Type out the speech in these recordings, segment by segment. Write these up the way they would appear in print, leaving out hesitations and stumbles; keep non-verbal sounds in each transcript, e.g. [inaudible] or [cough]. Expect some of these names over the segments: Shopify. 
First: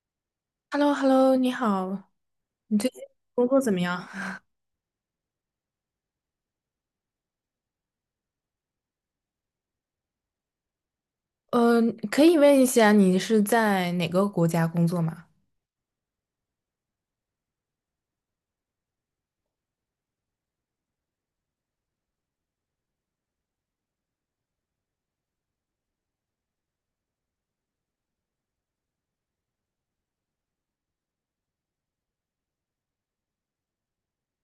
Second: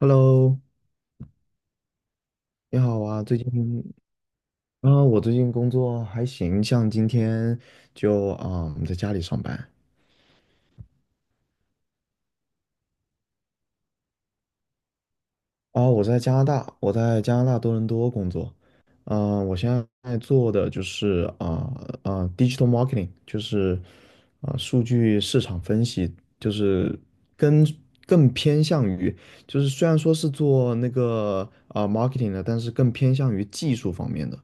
Hello，hello hello 你好，你你最近好啊，最工近作怎么样？[laughs] 我最近工作还行，像今天就我们在家里上班。呃，可以问一下你是在哪个国家工作吗？我在加拿大，我在加拿大多伦多工作，我现在做的就是digital marketing，就是数据市场分析，就是跟更偏向于，就是虽然说是做那个marketing 的，但是更偏向于技术方面的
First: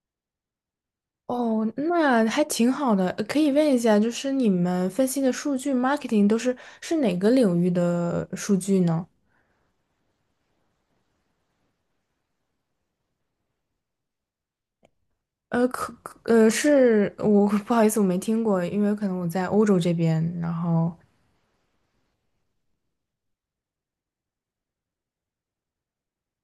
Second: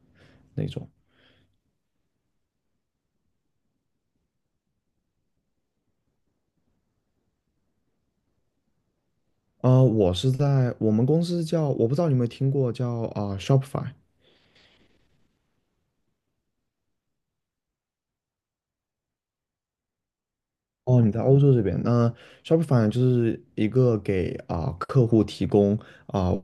那种。哦，那还挺好的。可以问一下，就是你们分析的数据 marketing 都是哪个领域的数据呢？我是在我们公司叫，我不知道你有没有听过叫Shopify。呃，可可呃是我 [laughs] 不好意思，我没听过，因为可能我在欧洲这边，然后哦，你在欧洲这边，那 Shopify 就是一个给客户提供啊、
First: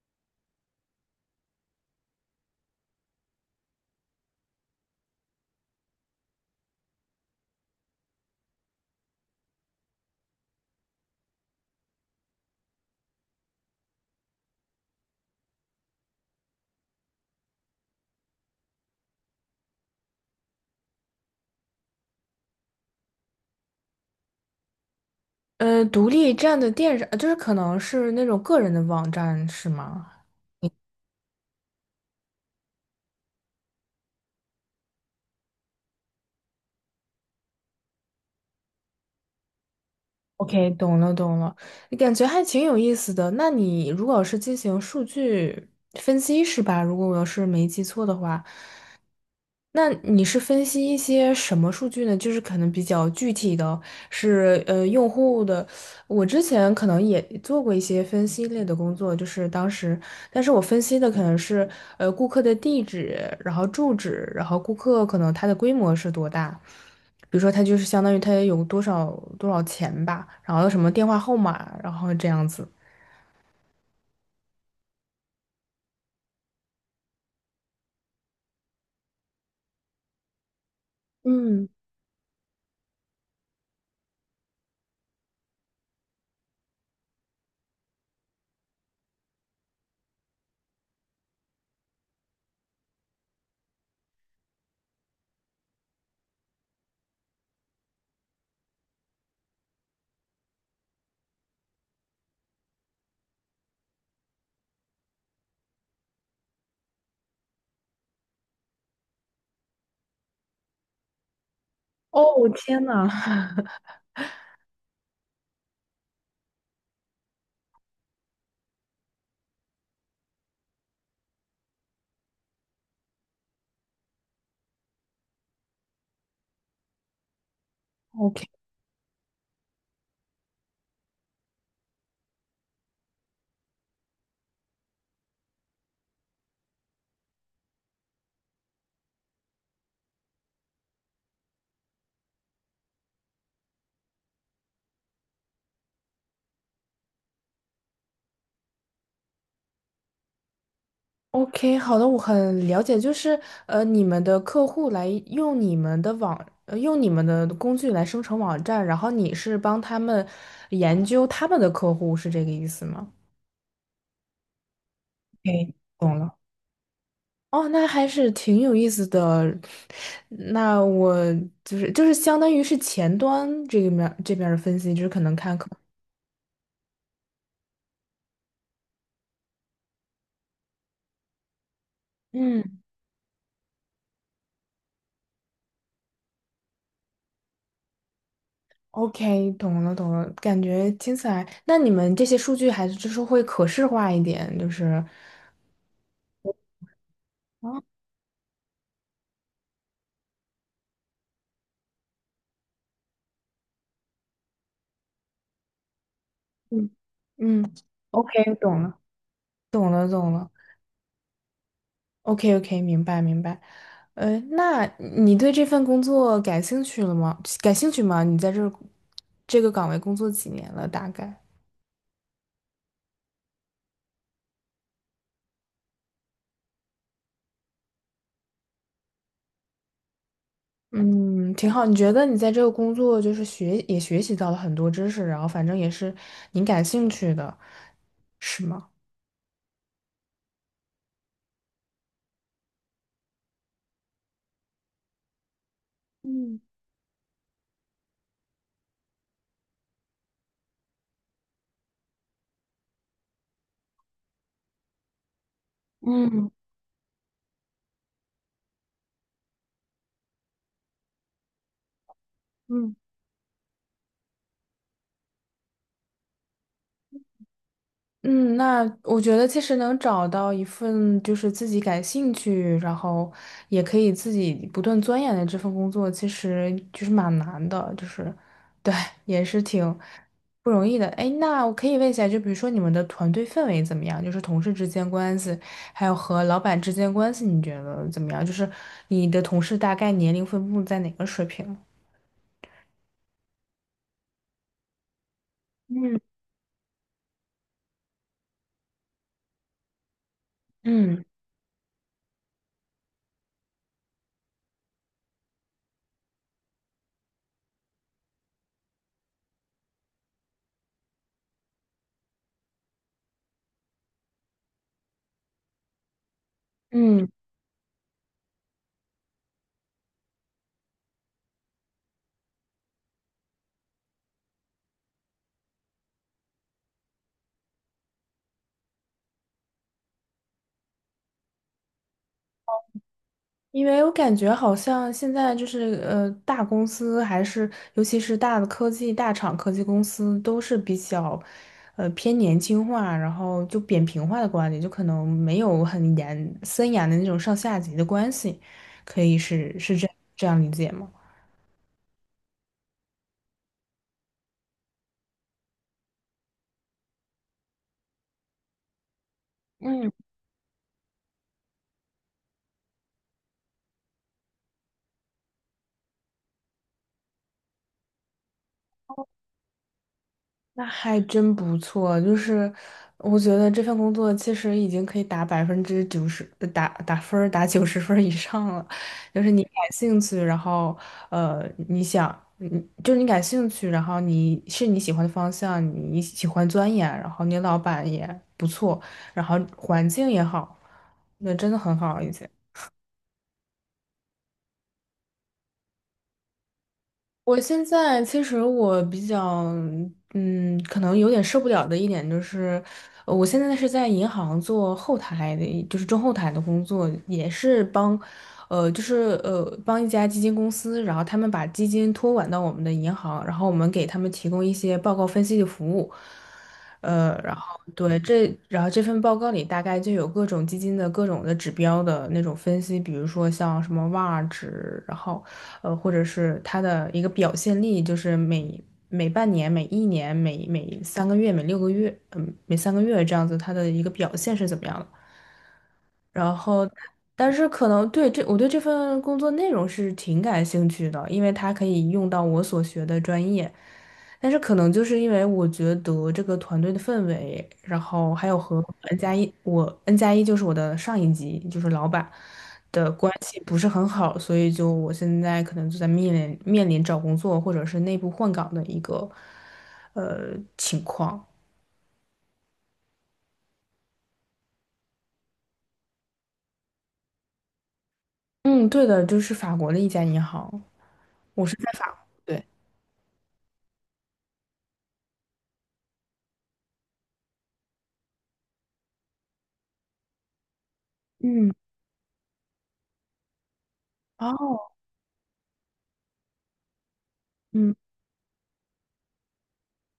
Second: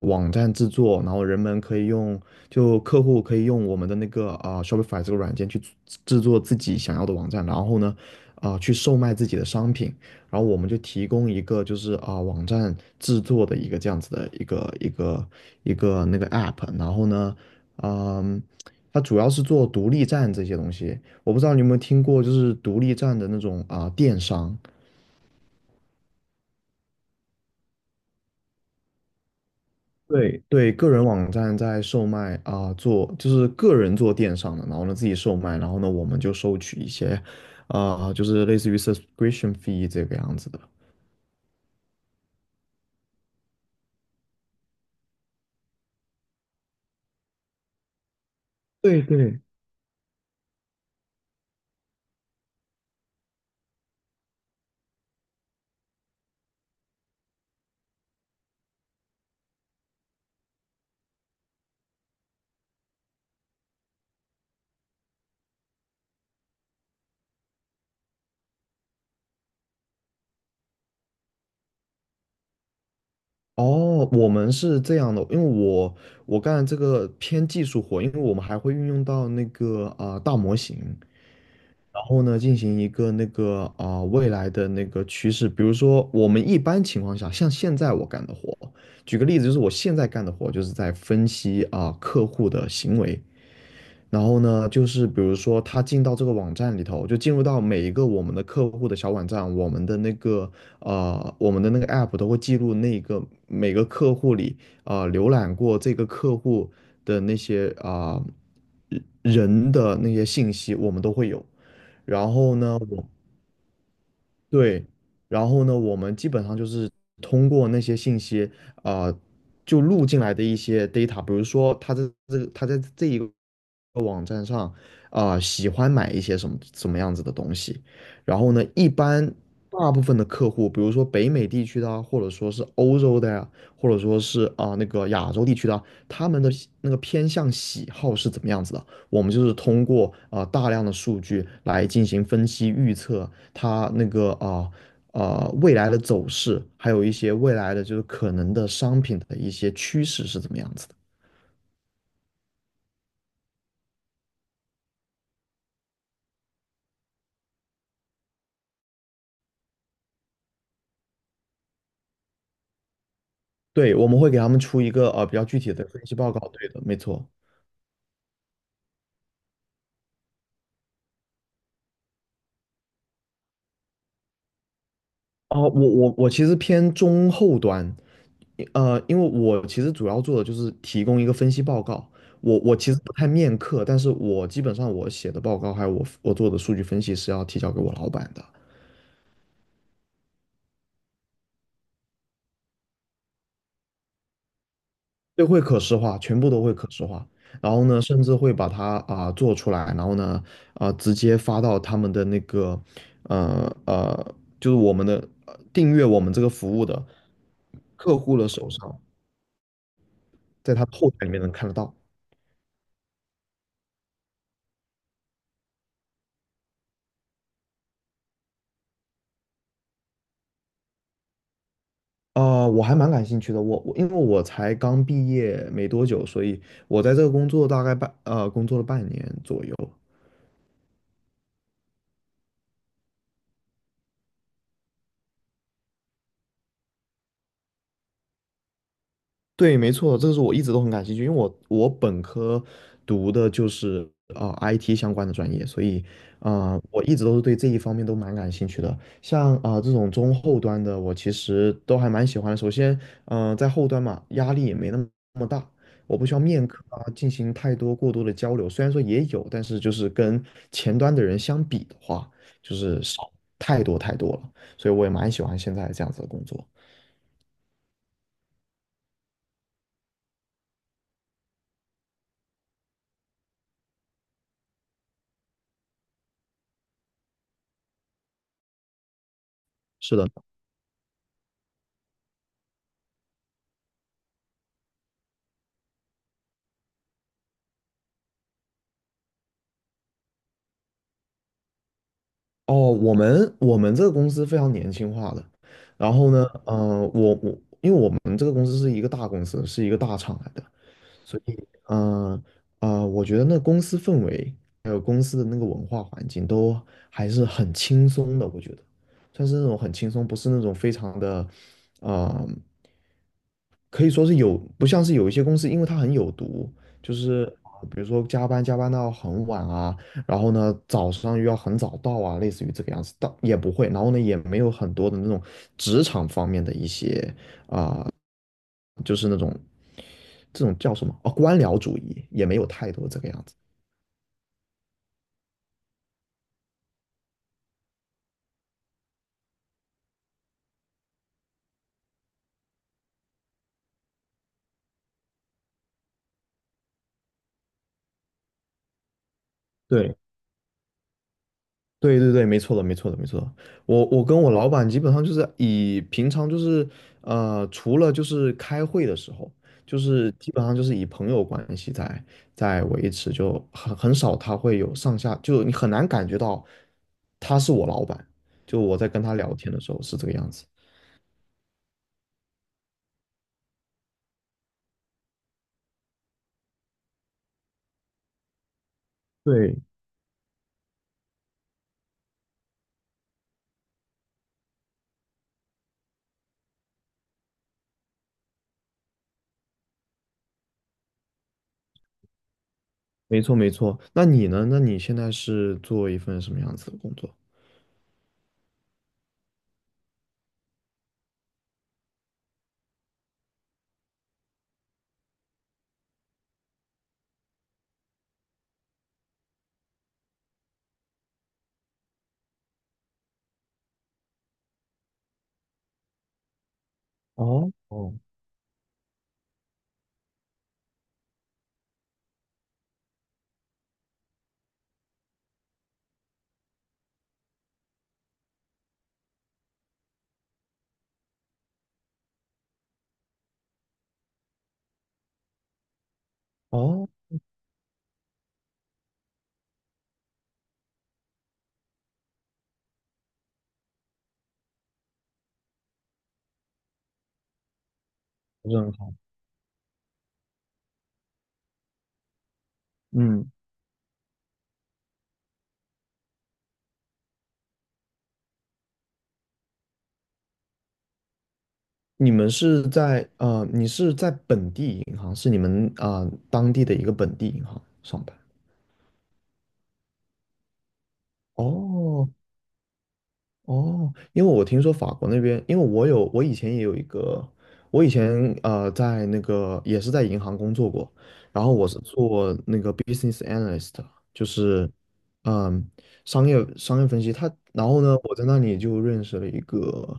网站制作，然后人们可以用，就客户可以用我们的那个Shopify 这个软件去制作自己想要的网站，然后呢去售卖自己的商品，然后我们就提供一个就是网站制作的一个这样子的一个那个 app，然后呢，嗯，它主要是做独立站这些东西。我不知道你有没有听过，就是独立站的那种电商，独立站的电商，就是可能是那种个人的网站是吗？对对，个人网站在售卖做就是个人做电商的，然后呢自己售卖，然后呢我们就收取一些就是类似于 subscription fee 这个样子的。OK，懂了懂了，感觉还挺有意思的。那你如果是进行数据分析是吧？如果我要是没记错的话，对对。那你是分析一些什么数据呢？就是可能比较具体的是，用户的。我之前可能也做过一些分析类的工作，就是当时，但是我分析的可能是，顾客的地址，然后住址，然后顾客可能他的规模是多大，比如说他就是相当于他有多少钱吧，然后什么电话号码，然后这样子。哦，我们是这样的，因为我干这个偏技术活，因为我们还会运用到那个大模型，嗯，然后呢，进行一个那个未来的那个趋势，比如说我们一般情况下，像现在我干的活，举个例子，就是我现在干的活就是在分析客户的行为，然后呢，就是比如说他进到这个网站里头，就进入到每一个我们的客户的小网站，我们的那个 app 都会记录那个每个客户里浏览过这个客户的那些人人的那些信息，我们都会有。然哦，我后呢，天我呐 [laughs] 对，然后呢，我们基本上就是通过那些信息啊、呃就录进来的一些 data，比如说他在这个他在这一个。网站上喜欢买一些什么什么样子的东西。然，OK。后呢，一般大部分的客户，比如说北美地区的啊，或者说是欧洲的呀、或者说是那个亚洲地区的啊他们的那个偏向喜好是怎么样子的？我们就是通过大量的数据来进行分析预测，它那个啊。未来的走势，还有一些未来的就是可能的商品的一些趋势是怎么样子的？OK，好的，我很了解，就是你们的客户来用你们的用你们的工具来生成网站，然后你是帮他们研究他们的客户，是这个意思吗对，我们会给他们出一个比较具体？OK，的分析懂报了。告。对的，没错。哦，那还是挺有意思的。[laughs] 那我就是相当于是前端这个面这边儿的分析，就是可能看客。哦，我其实偏中后端，因为我其实主要做的就是提供一个分析报告。我嗯其实不太面课，但是我基本上我写的报告还有我做的数据分析是要提交给我老板的。，OK，懂了懂了，感觉听起来，那你们这些数据还是就是会可视化一点，就是。对，会可视化，全部都会可视化。然哦后呢，甚至会把它做出来，然后呢直接发到他们的那个就是我们的订阅我们这个服务嗯的嗯客户的，OK，手懂了，上，懂了，懂了。在他后台里面能看得到。OK，OK，明白，明白。那你对这份工作感兴趣了吗？感兴趣吗？你在这儿这个岗位工作几年了？大概？我还蛮感兴趣的。我因为我才刚毕业没多久，所以我在这个工作大概工作了半年左右。嗯，挺好。你觉得你在这个工作就是也学习到了很多知识，然后反正也是你感兴趣的，是吗？对，没错，这个是我一直都很感兴趣，因为我本科读的就是IT 相关的专业，所以嗯我一直都是对这一方面都蛮感兴趣的。像这种中后端的，我其实都还蛮喜欢的。首先，在后端嘛，压力也没那么那么大，我不需要嗯。面课进行太多过多的交流。虽然说也有，但是就是跟前端的人相比的话，就嗯。是少太多太多了。所以我也蛮喜欢现在这样子的工作。嗯，那我觉得其实能找到一份就是自己感兴趣，然后也可以自己不断钻研的这份工作，其实就是蛮难的，就是对，也是挺是的。不容易的。哎，那我可以问一下，就比如说你们的团队氛围怎么样？就是同事之间关系，还有和老板之间关系，你觉得怎么样？就是你的同事大概年龄分布在哪个水平？哦，我们这个公司非常年轻化的，然嗯。后呢，呃，我因为我们这个公司是一个大公司，是一个大厂来的，嗯所以，我觉得那公司氛围还有公司的那个文化环境都还是很轻松的，我觉得算是那种很轻松，不是那种非常的，呃可以说是有，不像是有一些公司，因为它很有毒，就嗯。是比如说加班到很晚啊，然后呢早上又要很早到啊，类似于这个样子，倒也不会，然后呢也没有很多的那种职场方面的一些，就是那种这种叫什么哦，官僚主义也没有太多这个样子。因为我感觉好像现在就是大公司还是尤其是大的科技大厂、科技公司都是比较，偏年轻化，然后就扁平化的管理，就可能没有很严森严的那种上下级的关系，可以是这对，这样理解吗？对对对，没错的，没错的，没错的。我跟我老板基本上就是以平常就是呃，除了就是开会的时候，就嗯。是基本上就是以朋友关系在维持，就很少他会有上下，就你很难感觉到他是我老板。就我在跟他聊天的时候是这个样子。那还真不错，就是我觉得这份工作其实已经可以打90%，打90分儿以上了。就是你感对，兴趣，然后呃，你就是你感兴趣，然后你是你喜欢的方向，你喜欢钻研，然后你老板也不错，然后环境也好，那真的很好，已经。没错没错。那你呢？那你现在是做一份什么样子的工作？我现在其实我比较，嗯，可能有点受不了的一点就是，我现在是在银行做后台的，就是中后台的工作，也是帮，呃，就是呃，帮一家基金公司，然后他们把基金托管到我们的银行，然后我们给他们提供一些报告分析的服务，呃，然哦后哦对这，然后这份报告里大概就有各种基金的各种的指标的那种分析，比如说像什么 VaR 值，然后。或者是他的一个表现力，就是每半年、每一年、每三个月、每6个月，嗯，每三个月这样子，他的一个表现是怎么样的？然后，哦，但是可能我对这份工作内容是挺感兴趣的，因为它可以用到我所学的专业。但是可能就是因为我觉得这个团队的氛围，然后还有这和 样好。N 加一，我 N+1就是我的上一级，就是老板的关嗯。系不是很好，所以就我现在可能就在面临找工作或者是内部换岗的一个情况。你是在本地银行，是你们当地的一个本地银行上班。嗯，对的，就是法国的一家银行，我是在法国，哦对。哦，因为我听说法国那边，因为我以前也有一个，我以前在那个也是在银行工作过，然嗯。后我是做那个 business analyst，就哦，是嗯商业分析。他然嗯后呢，我在那里就认识了一个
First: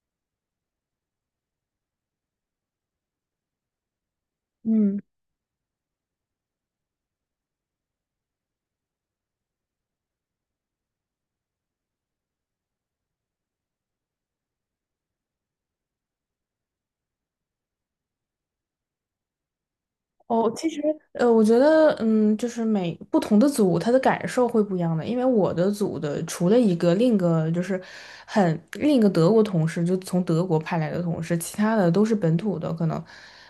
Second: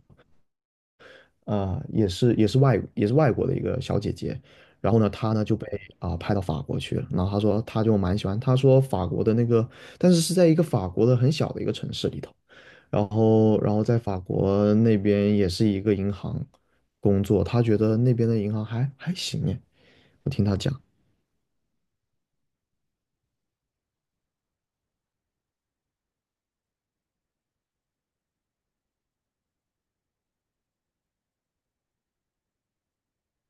啊，也是外国的一个小姐姐，然后嗯，呢，她呢就被派到法国去了，然后她说她就蛮喜欢，她说法国的那个，但是是在一个法国的很小的一个城市里头，然后在法国那边也是一个银行工作，她觉得那边的银行还行耶。我听哦，她其讲，实我觉得就是每不同的组，他的感受会不一样的。因为我的组的除了一个，另一个德国同事，就从德国派来的同事，其他的都是本土的，可能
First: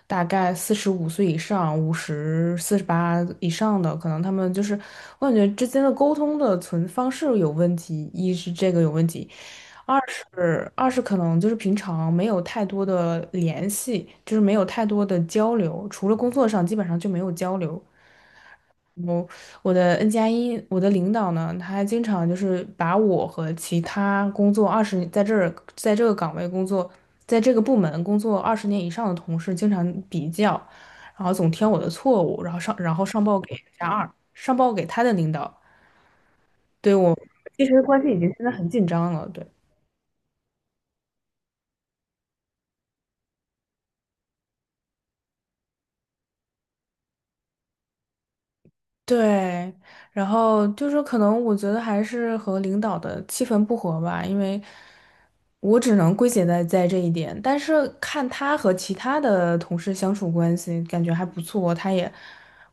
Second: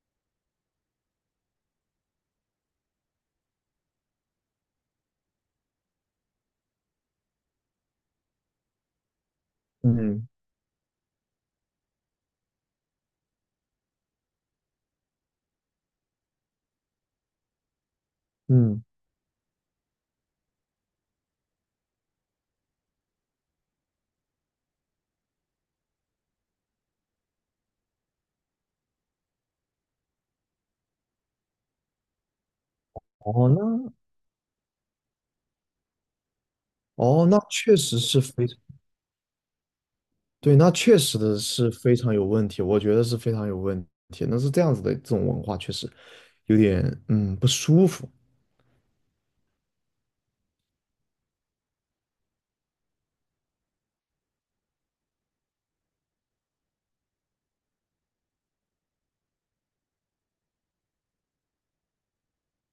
大概45岁以上、50、48以上的，可能他们就是我感觉之间的沟通的存方式有问题，一是这个有问题，二嗯是二是可能就是平常没有太多的联系，就是没有太多的交流，除了工作上基本上就没有交流。嗯，我我的 N 加一，我的领导呢，他还经常就是把我和其他工作二十在这儿在这个岗位工作，在这个部门工作20年以上的同事经常比较，然后总挑我的错误，然后上报哦给加那二，上报给他的领导，对我哦那其确实实关系已是经现非在常。很紧张了，对。对，那确实的是非常有问题，我觉得是非常有问题。那是这样子的，这种文化确实有点不舒服。对，然后就是可能我觉得还是和领导的气氛不合吧，因为我只能归结在这一点。但是看他和其他的同事相处关系，感觉还不错，他也，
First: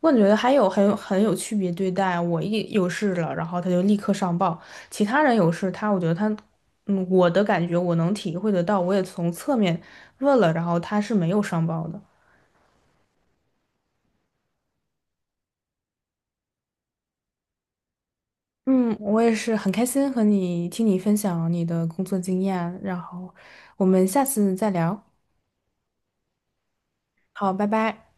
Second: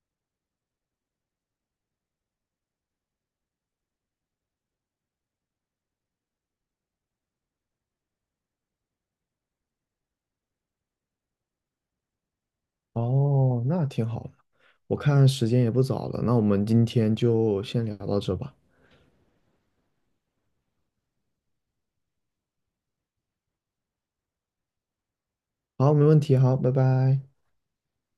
我感觉得还有很有区别对待。我一有事了，然后他就立刻上报；其他人有事，他我觉得他，我的感觉我能体会得到，我也从侧面问了，然后他是没有上报的。哦，那挺好的。我看时间也不早了，那我们今天就先聊到这吧。嗯，我也是很开心和你听你分享你的工作经验，然后我们下次再聊。好，没问题，好，拜拜。好，拜拜。